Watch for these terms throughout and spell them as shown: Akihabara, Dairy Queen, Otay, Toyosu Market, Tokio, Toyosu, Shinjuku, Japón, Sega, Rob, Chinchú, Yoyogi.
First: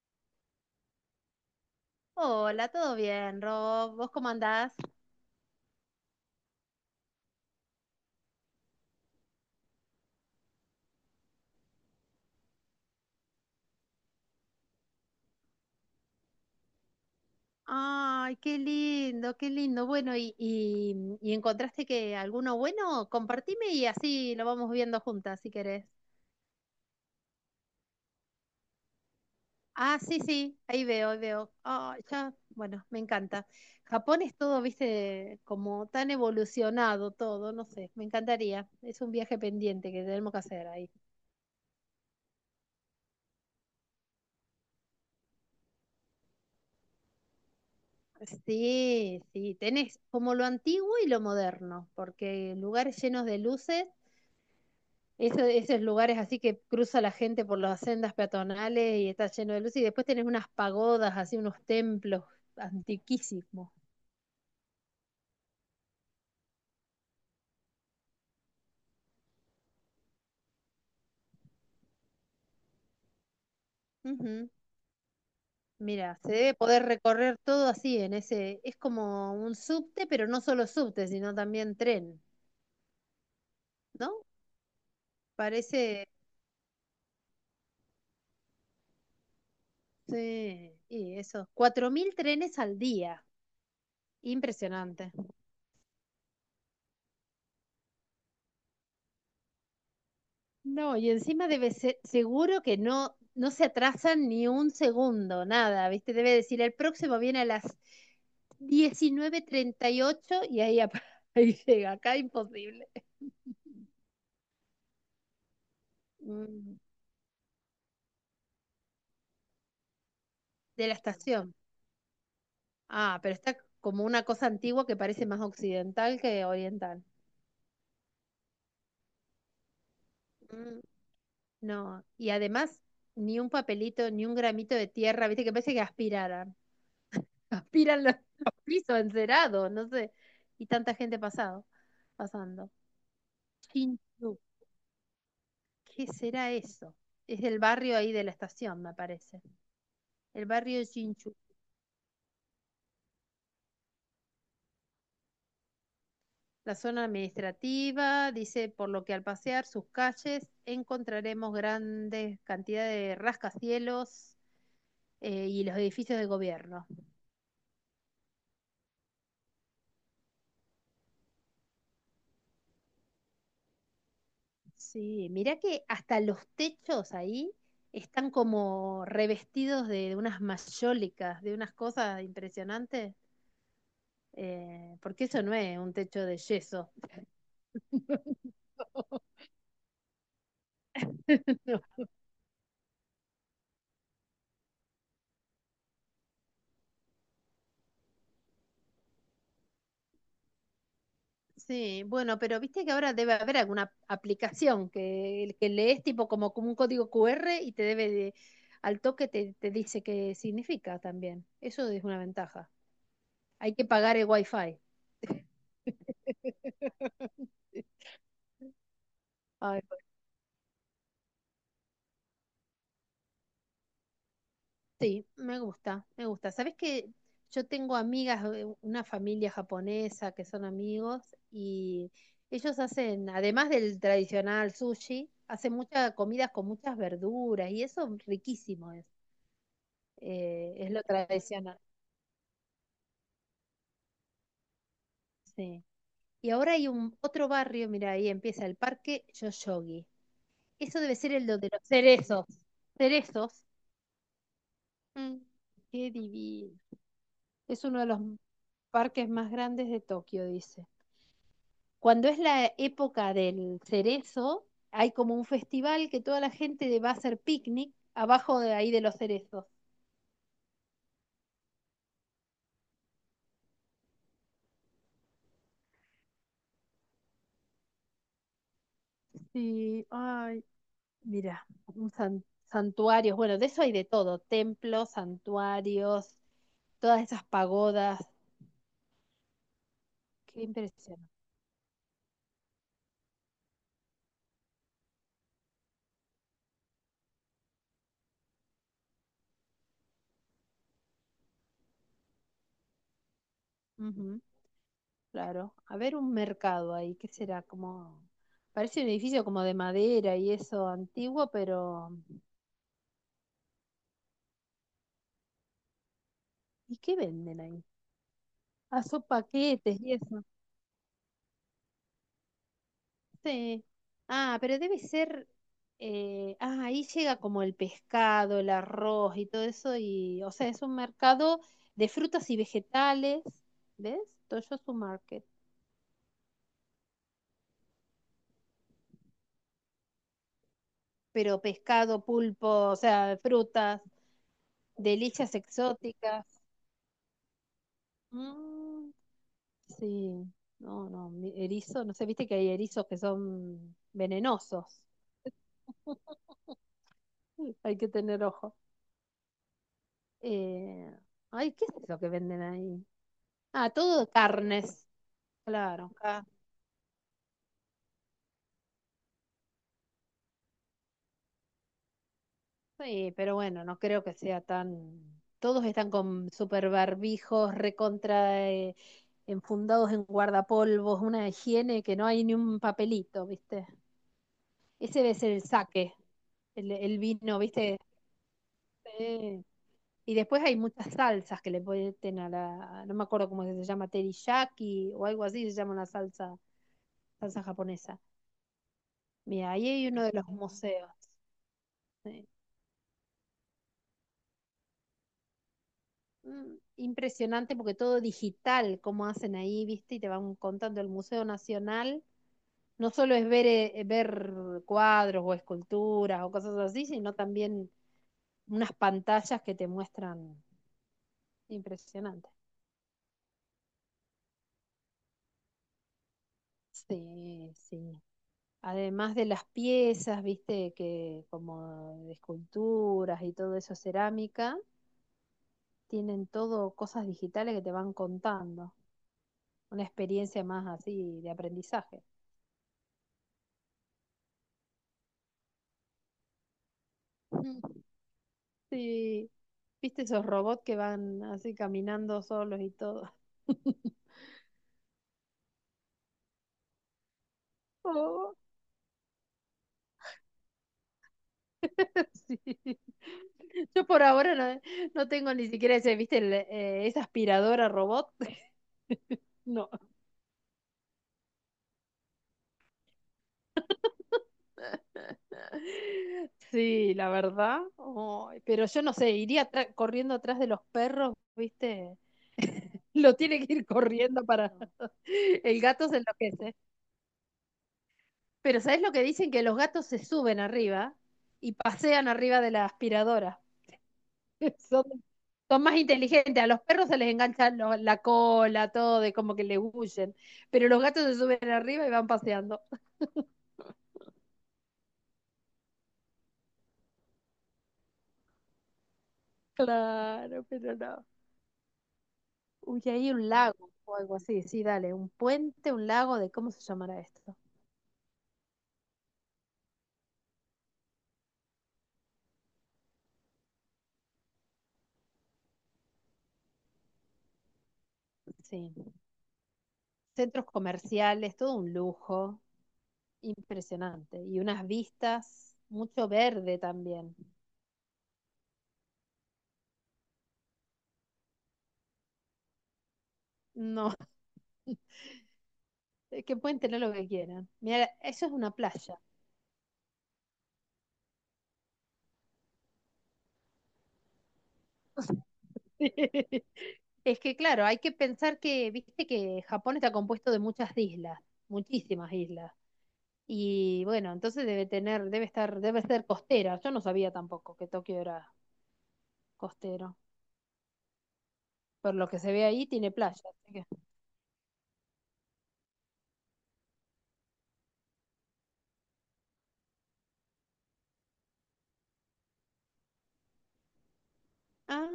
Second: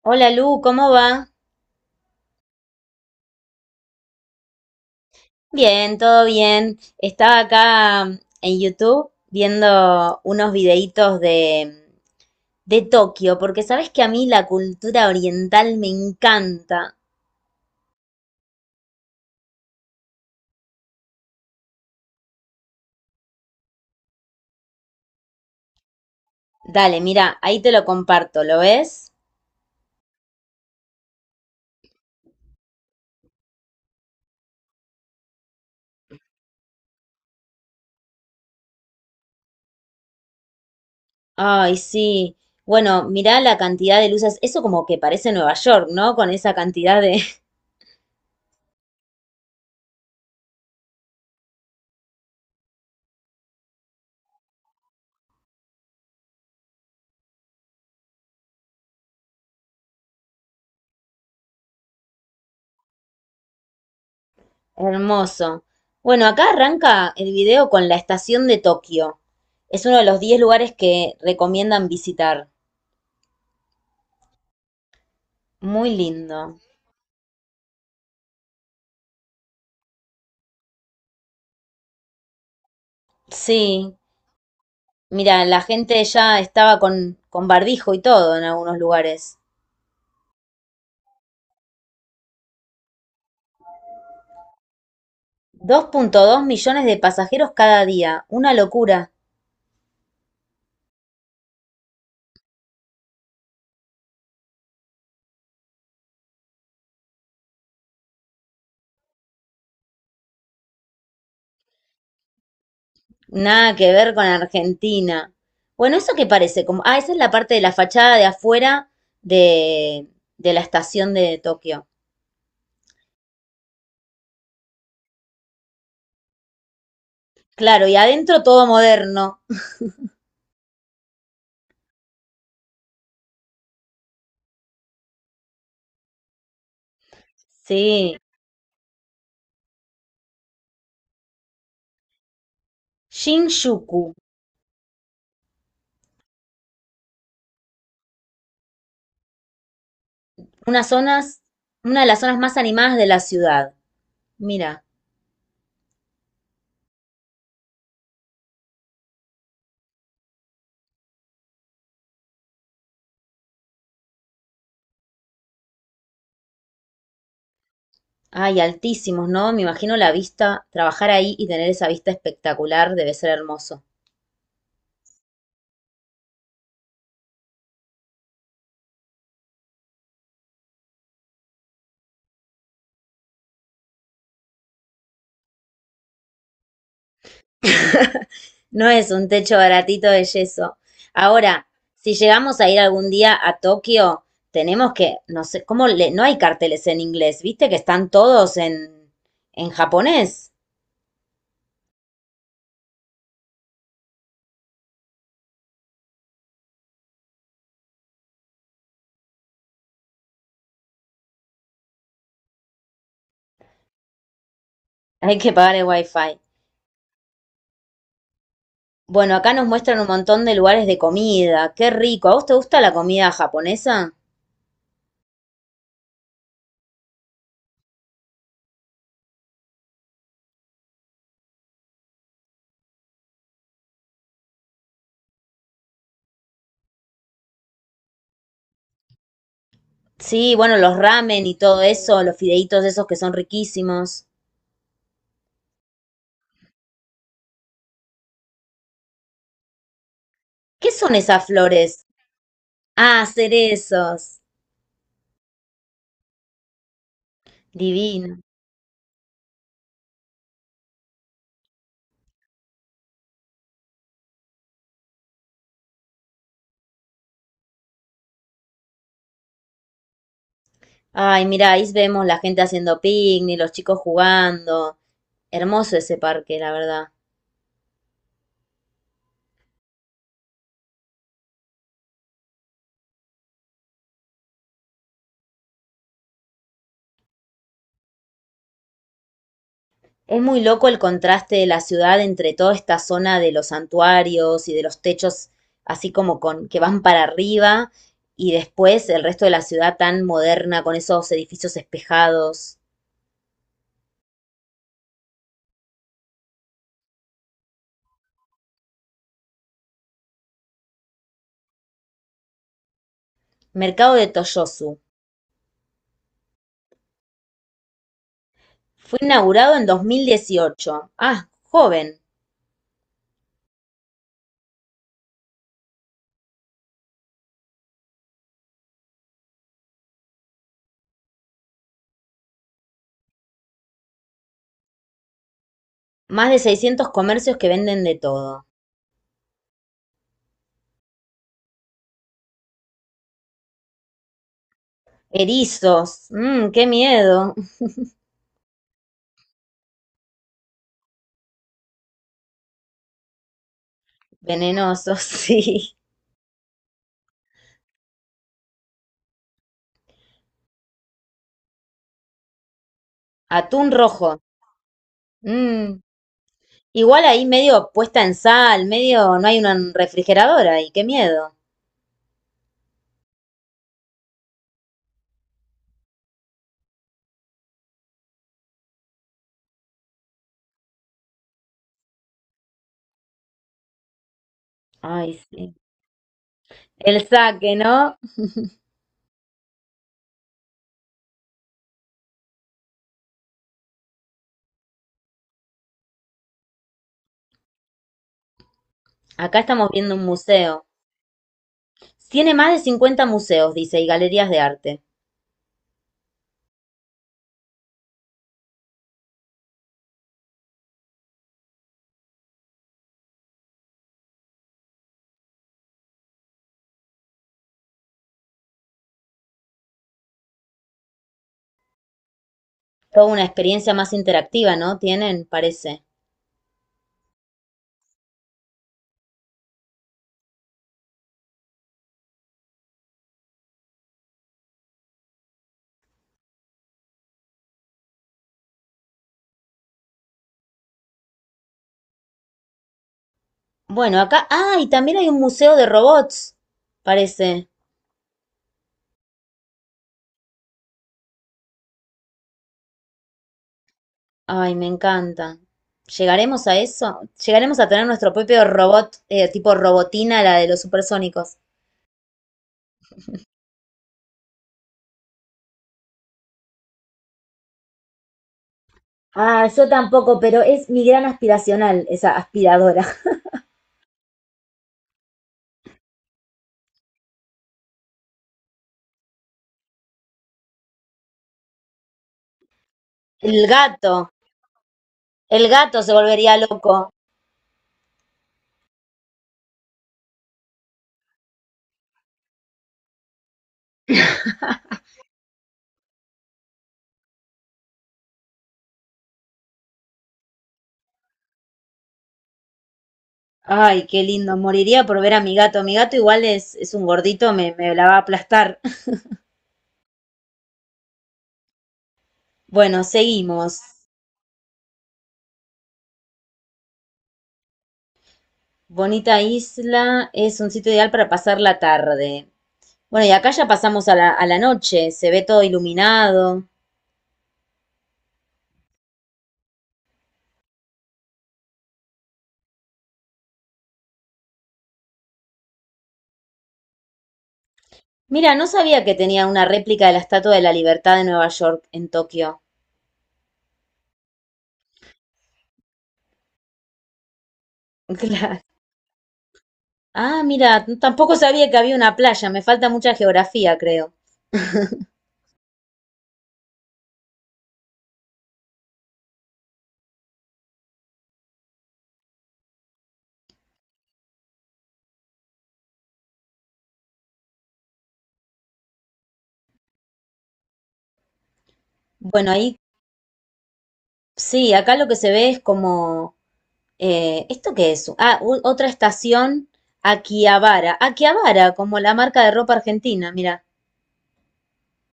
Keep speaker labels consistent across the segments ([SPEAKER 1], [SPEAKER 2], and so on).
[SPEAKER 1] Hola Lu, ¿cómo va?
[SPEAKER 2] Hola, ¿todo bien, Rob? ¿Vos cómo andás?
[SPEAKER 1] Bien, todo bien. Estaba acá en YouTube viendo unos videitos de Tokio, porque sabes que a mí la cultura oriental me encanta.
[SPEAKER 2] Ay, qué lindo, qué lindo. Bueno, ¿y encontraste que alguno bueno? Compartime y así lo vamos viendo juntas, si querés.
[SPEAKER 1] Dale, mira, ahí te lo comparto, ¿lo ves?
[SPEAKER 2] Ah, sí, sí, ahí veo, ahí veo. Ah, ya, bueno, me encanta. Japón es todo, viste, como tan evolucionado todo, no sé, me encantaría. Es un viaje pendiente que tenemos que hacer ahí.
[SPEAKER 1] Ay, sí. Bueno, mirá la cantidad de luces. Eso como que parece Nueva York, ¿no? Con esa cantidad de...
[SPEAKER 2] Sí, sí, tenés como lo antiguo y lo moderno, porque lugares llenos de luces. Esos lugares así que cruza la gente por las sendas peatonales y está lleno de luz. Y después tenés unas pagodas, así unos templos antiquísimos.
[SPEAKER 1] Hermoso. Bueno, acá arranca el video con la estación de Tokio. Es uno de los 10 lugares que recomiendan visitar.
[SPEAKER 2] Ujú.
[SPEAKER 1] Muy
[SPEAKER 2] Mira, se
[SPEAKER 1] lindo.
[SPEAKER 2] debe poder recorrer todo así en ese. Es como un subte, pero no solo subte, sino también tren,
[SPEAKER 1] Sí,
[SPEAKER 2] ¿no?
[SPEAKER 1] mira, la gente
[SPEAKER 2] Parece.
[SPEAKER 1] ya estaba con barbijo y todo en algunos lugares.
[SPEAKER 2] Sí, y eso. 4000 trenes al día. Impresionante.
[SPEAKER 1] 2,2 millones de pasajeros cada día, una locura.
[SPEAKER 2] No, y encima debe ser, seguro que no, no se atrasan ni un segundo, nada, ¿viste? Debe decir, el próximo viene a las 19:38 y ocho y ahí, ahí llega, acá imposible.
[SPEAKER 1] Nada que ver con Argentina. Bueno, ¿eso qué parece?
[SPEAKER 2] Mm.
[SPEAKER 1] Como, ah, esa es la parte de la fachada de afuera de, de la
[SPEAKER 2] De la
[SPEAKER 1] estación de
[SPEAKER 2] estación.
[SPEAKER 1] Tokio.
[SPEAKER 2] Ah, pero está como una cosa antigua que parece más occidental que oriental.
[SPEAKER 1] Claro, y adentro todo moderno.
[SPEAKER 2] Mm. No, y además ni un papelito, ni un gramito de tierra, ¿viste? Que parece que aspiraran. Aspiran los,
[SPEAKER 1] Sí.
[SPEAKER 2] los pisos encerados, no sé. Y tanta gente pasando.
[SPEAKER 1] Shinjuku,
[SPEAKER 2] Chinchú, ¿qué será eso? Es del barrio ahí de la estación, me parece. El
[SPEAKER 1] una
[SPEAKER 2] barrio Chinchú,
[SPEAKER 1] zonas, una de las zonas más animadas de la ciudad. Mira.
[SPEAKER 2] la zona administrativa, dice, por lo que al pasear sus calles encontraremos grandes cantidades de rascacielos y los edificios de gobierno.
[SPEAKER 1] Ay, altísimos, ¿no? Me imagino la vista, trabajar ahí y tener esa vista espectacular debe ser hermoso.
[SPEAKER 2] Sí, mirá que hasta los techos ahí están como revestidos de unas mayólicas, de unas cosas impresionantes. Porque eso no es un techo de yeso.
[SPEAKER 1] No es un techo baratito de yeso. Ahora,
[SPEAKER 2] No.
[SPEAKER 1] si llegamos a ir algún día a Tokio, tenemos que, no sé, ¿cómo le, no hay carteles en inglés? ¿Viste que están todos en japonés?
[SPEAKER 2] Sí, bueno, pero viste que ahora debe haber alguna aplicación que lees tipo como un código QR y te debe al toque te dice qué significa también. Eso es una ventaja. Hay que pagar el wifi.
[SPEAKER 1] Hay que pagar el wifi. Bueno, acá nos
[SPEAKER 2] Ay,
[SPEAKER 1] muestran
[SPEAKER 2] pues,
[SPEAKER 1] un montón de lugares de comida. Qué rico. ¿A vos te gusta la comida japonesa?
[SPEAKER 2] sí, me gusta, me gusta. Sabes que yo tengo amigas, una familia japonesa que son amigos y ellos hacen, además del tradicional sushi, hacen muchas comidas con muchas verduras y eso riquísimo es.
[SPEAKER 1] Sí, bueno,
[SPEAKER 2] Es
[SPEAKER 1] los
[SPEAKER 2] lo
[SPEAKER 1] ramen y
[SPEAKER 2] tradicional.
[SPEAKER 1] todo eso, los fideitos esos que son riquísimos.
[SPEAKER 2] Sí. Y ahora hay un otro barrio, mira, ahí empieza el parque Yoyogi.
[SPEAKER 1] ¿Qué
[SPEAKER 2] Eso debe
[SPEAKER 1] son
[SPEAKER 2] ser
[SPEAKER 1] esas
[SPEAKER 2] el de los
[SPEAKER 1] flores?
[SPEAKER 2] cerezos.
[SPEAKER 1] Ah,
[SPEAKER 2] Cerezos.
[SPEAKER 1] cerezos.
[SPEAKER 2] Mm. Qué divino. Es uno de los
[SPEAKER 1] Divino.
[SPEAKER 2] parques más grandes de Tokio, dice. Cuando es la época del cerezo, hay como un festival que toda la gente va a hacer picnic abajo de ahí de los cerezos.
[SPEAKER 1] Ay, mira, ahí vemos la gente haciendo picnic, los chicos jugando. Hermoso ese parque, la verdad.
[SPEAKER 2] Sí, ay. Mira, un santuarios, bueno, de eso hay de todo, templos, santuarios, todas esas pagodas,
[SPEAKER 1] Es muy
[SPEAKER 2] qué
[SPEAKER 1] loco el
[SPEAKER 2] impresión.
[SPEAKER 1] contraste de la ciudad entre toda esta zona de los santuarios y de los techos así como con que van para arriba y después el resto de la ciudad tan moderna con esos edificios espejados.
[SPEAKER 2] Ujú, claro, a ver un mercado ahí, ¿qué será? Como, parece un edificio como de madera y eso antiguo, pero
[SPEAKER 1] Mercado de Toyosu.
[SPEAKER 2] ¿y qué venden ahí? Ah,
[SPEAKER 1] Fue
[SPEAKER 2] son
[SPEAKER 1] inaugurado en
[SPEAKER 2] paquetes y eso.
[SPEAKER 1] 2018. Ah, joven.
[SPEAKER 2] Sí. Ah, pero debe ser. Ahí llega como el pescado, el arroz y todo eso. Y, o sea, es un mercado de frutas y vegetales. ¿Ves? Toyosu Market.
[SPEAKER 1] Más de 600 comercios que venden de todo.
[SPEAKER 2] Pero pescado, pulpo, o sea, frutas, delicias
[SPEAKER 1] Erizos,
[SPEAKER 2] exóticas.
[SPEAKER 1] mmm, qué miedo.
[SPEAKER 2] Mm, sí. No, no. Erizo, no sé, viste que hay erizos que son venenosos.
[SPEAKER 1] Venenosos, sí.
[SPEAKER 2] Hay que tener ojo. Eh, Ay, ¿qué es eso que venden ahí?
[SPEAKER 1] Atún
[SPEAKER 2] Ah, todo
[SPEAKER 1] rojo,
[SPEAKER 2] carnes,
[SPEAKER 1] mmm.
[SPEAKER 2] claro. Acá.
[SPEAKER 1] Igual ahí medio puesta en sal, medio no hay un refrigerador ahí, qué miedo.
[SPEAKER 2] Sí, pero bueno, no creo que sea tan... Todos están con super barbijos, recontra, enfundados en guardapolvos, una higiene que no hay ni un papelito, ¿viste? Ese
[SPEAKER 1] Ay,
[SPEAKER 2] debe ser el
[SPEAKER 1] sí.
[SPEAKER 2] saque, el
[SPEAKER 1] El
[SPEAKER 2] vino,
[SPEAKER 1] saque,
[SPEAKER 2] ¿viste?
[SPEAKER 1] ¿no?
[SPEAKER 2] Sí. Y después hay muchas salsas que le ponen a la... No me acuerdo cómo se llama, teriyaki o algo así, se llama una salsa, salsa japonesa.
[SPEAKER 1] Acá
[SPEAKER 2] Mira, ahí
[SPEAKER 1] estamos
[SPEAKER 2] hay
[SPEAKER 1] viendo
[SPEAKER 2] uno
[SPEAKER 1] un
[SPEAKER 2] de los
[SPEAKER 1] museo.
[SPEAKER 2] museos. Sí.
[SPEAKER 1] Tiene más de 50 museos, dice, y galerías de arte.
[SPEAKER 2] Mm. Impresionante porque todo digital, como hacen ahí, ¿viste? Y te van contando el Museo Nacional. No solo es ver cuadros o esculturas o cosas así, sino también unas pantallas que te muestran. Impresionante.
[SPEAKER 1] Toda una experiencia más interactiva, ¿no? Tienen, parece.
[SPEAKER 2] Sí, sí. Además de las piezas, ¿viste? Que como de esculturas y todo eso, cerámica, tienen todo cosas digitales que te van contando. Una experiencia más así de aprendizaje.
[SPEAKER 1] Bueno, acá, ah, y también hay un museo de robots, parece.
[SPEAKER 2] Mm. Sí, viste esos robots que van así caminando solos y todo.
[SPEAKER 1] Ay, me encanta. ¿Llegaremos a eso? ¿Llegaremos a tener nuestro
[SPEAKER 2] Oh,
[SPEAKER 1] propio robot, tipo robotina, la de los supersónicos?
[SPEAKER 2] sí. Yo por ahora no, no tengo ni siquiera ese, viste, esa aspiradora robot.
[SPEAKER 1] Ah,
[SPEAKER 2] No.
[SPEAKER 1] yo tampoco, pero es mi gran aspiracional, esa aspiradora.
[SPEAKER 2] Sí, la verdad. Ay, pero yo no sé, iría corriendo atrás de los perros, viste. Lo tiene
[SPEAKER 1] El
[SPEAKER 2] que ir
[SPEAKER 1] gato.
[SPEAKER 2] corriendo para...
[SPEAKER 1] El
[SPEAKER 2] El
[SPEAKER 1] gato
[SPEAKER 2] gato
[SPEAKER 1] se
[SPEAKER 2] se
[SPEAKER 1] volvería
[SPEAKER 2] enloquece.
[SPEAKER 1] loco.
[SPEAKER 2] Pero ¿sabes lo que dicen? Que los gatos se suben arriba y pasean arriba de la aspiradora. Son, son más inteligentes. A los perros se les engancha la cola, todo, de como que le huyen. Pero los gatos se suben arriba y van paseando.
[SPEAKER 1] Ay, qué lindo. Moriría por ver a mi gato. Mi gato igual es un gordito, me la va a aplastar.
[SPEAKER 2] Claro, pero no. Uy,
[SPEAKER 1] Bueno,
[SPEAKER 2] hay un
[SPEAKER 1] seguimos.
[SPEAKER 2] lago o algo así. Sí, dale, un puente, un lago, de cómo se llamará esto.
[SPEAKER 1] Bonita isla es un sitio ideal para pasar la tarde. Bueno, y acá ya pasamos a la noche. Se ve todo iluminado.
[SPEAKER 2] Sí. Centros comerciales, todo un lujo. Impresionante. Y unas vistas, mucho verde también.
[SPEAKER 1] Mira, no sabía que tenía una réplica de la Estatua de la Libertad de Nueva York en Tokio.
[SPEAKER 2] No, que pueden tener lo que quieran. Mira, eso es
[SPEAKER 1] Claro.
[SPEAKER 2] una playa.
[SPEAKER 1] Ah, mira, tampoco sabía que había una playa, me falta mucha geografía, creo.
[SPEAKER 2] Es que claro, hay que pensar que, viste que Japón está compuesto de muchas islas, muchísimas islas. Y bueno, entonces debe tener, debe estar, debe ser costera. Yo no sabía tampoco que Tokio era costero. Por lo que
[SPEAKER 1] Bueno,
[SPEAKER 2] se ve
[SPEAKER 1] ahí
[SPEAKER 2] ahí, tiene playa.
[SPEAKER 1] sí, acá lo que se ve es como... ¿esto qué es? Ah, otra estación, Akihabara. Akihabara, como la marca de ropa argentina, mira,
[SPEAKER 2] Ah,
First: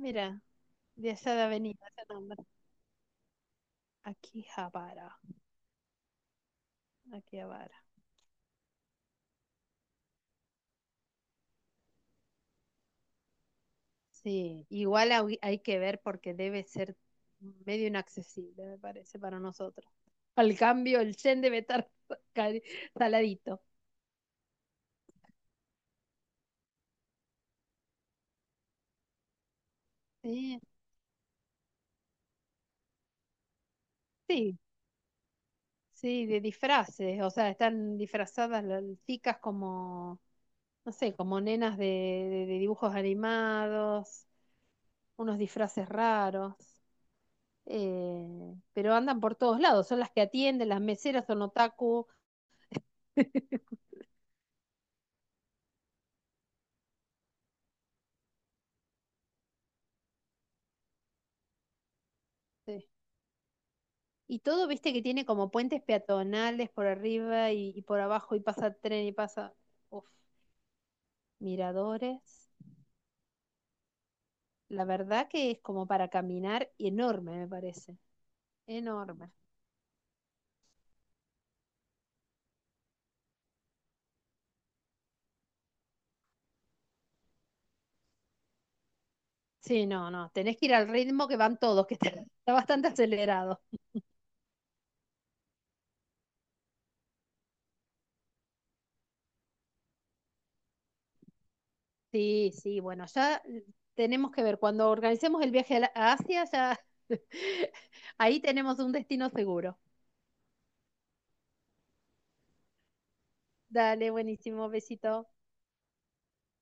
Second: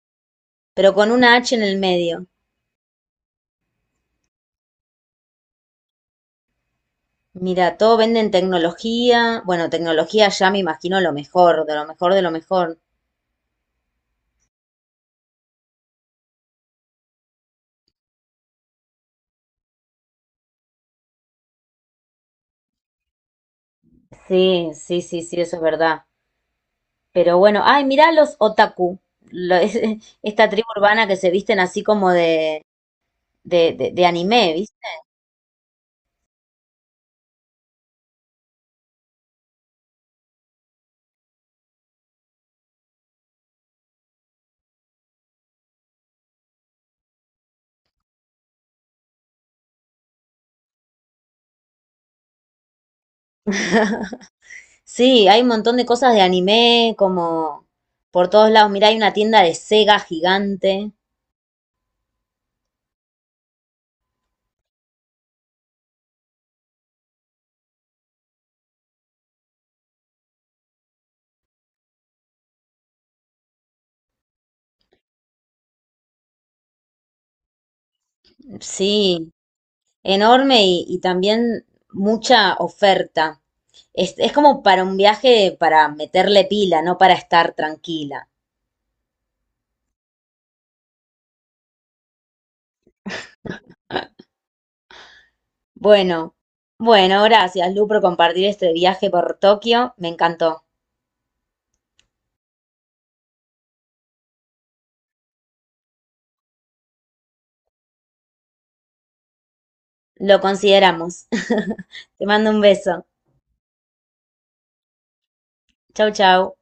[SPEAKER 2] mira,
[SPEAKER 1] pero con
[SPEAKER 2] de allá
[SPEAKER 1] una
[SPEAKER 2] de
[SPEAKER 1] H en el
[SPEAKER 2] Avenida, ese
[SPEAKER 1] medio.
[SPEAKER 2] nombre. Akihabara, Akihabara.
[SPEAKER 1] Mira, todo venden tecnología. Bueno, tecnología ya me imagino lo mejor, de lo mejor de lo mejor.
[SPEAKER 2] Sí, igual hay que ver porque debe ser medio inaccesible, me parece, para nosotros. Al cambio, el yen debe estar cari- saladito.
[SPEAKER 1] Sí, sí, sí, sí, eso es verdad. Pero bueno, ay, mirá los otaku, lo- es- esta
[SPEAKER 2] Sí,
[SPEAKER 1] tribu urbana que se visten así como de anime,
[SPEAKER 2] sí,
[SPEAKER 1] ¿viste?
[SPEAKER 2] sí, de disfraces. O sea, están disfrazadas las chicas como, no sé, como nenas de dibujos animados, unos disfraces raros. eh, pero andan por todos lados. Son las que atienden, las meseras son otaku.
[SPEAKER 1] Sí, hay un montón de cosas de anime, como por todos lados. Mirá, hay una tienda de Sega gigante,
[SPEAKER 2] Sí. Y todo, viste, que tiene como puentes peatonales por arriba y por abajo y pasa tren y pasa, uf, miradores. La verdad que es como para caminar y enorme, me parece. Enorme.
[SPEAKER 1] sí, enorme y también mucha oferta. Es como para un viaje para meterle pila, no para estar tranquila.
[SPEAKER 2] Sí, no, no, tenés que ir al ritmo que van todos, que está bastante acelerado.
[SPEAKER 1] Bueno, bueno, gracias, Lu, por compartir este viaje por Tokio. Me encantó.
[SPEAKER 2] Sí, sí, bueno, ya tenemos que ver, cuando organicemos el viaje a Asia, ya ahí tenemos un destino seguro.
[SPEAKER 1] Lo consideramos. Te mando un beso.
[SPEAKER 2] Dale, buenísimo, besito.
[SPEAKER 1] Chau, chau.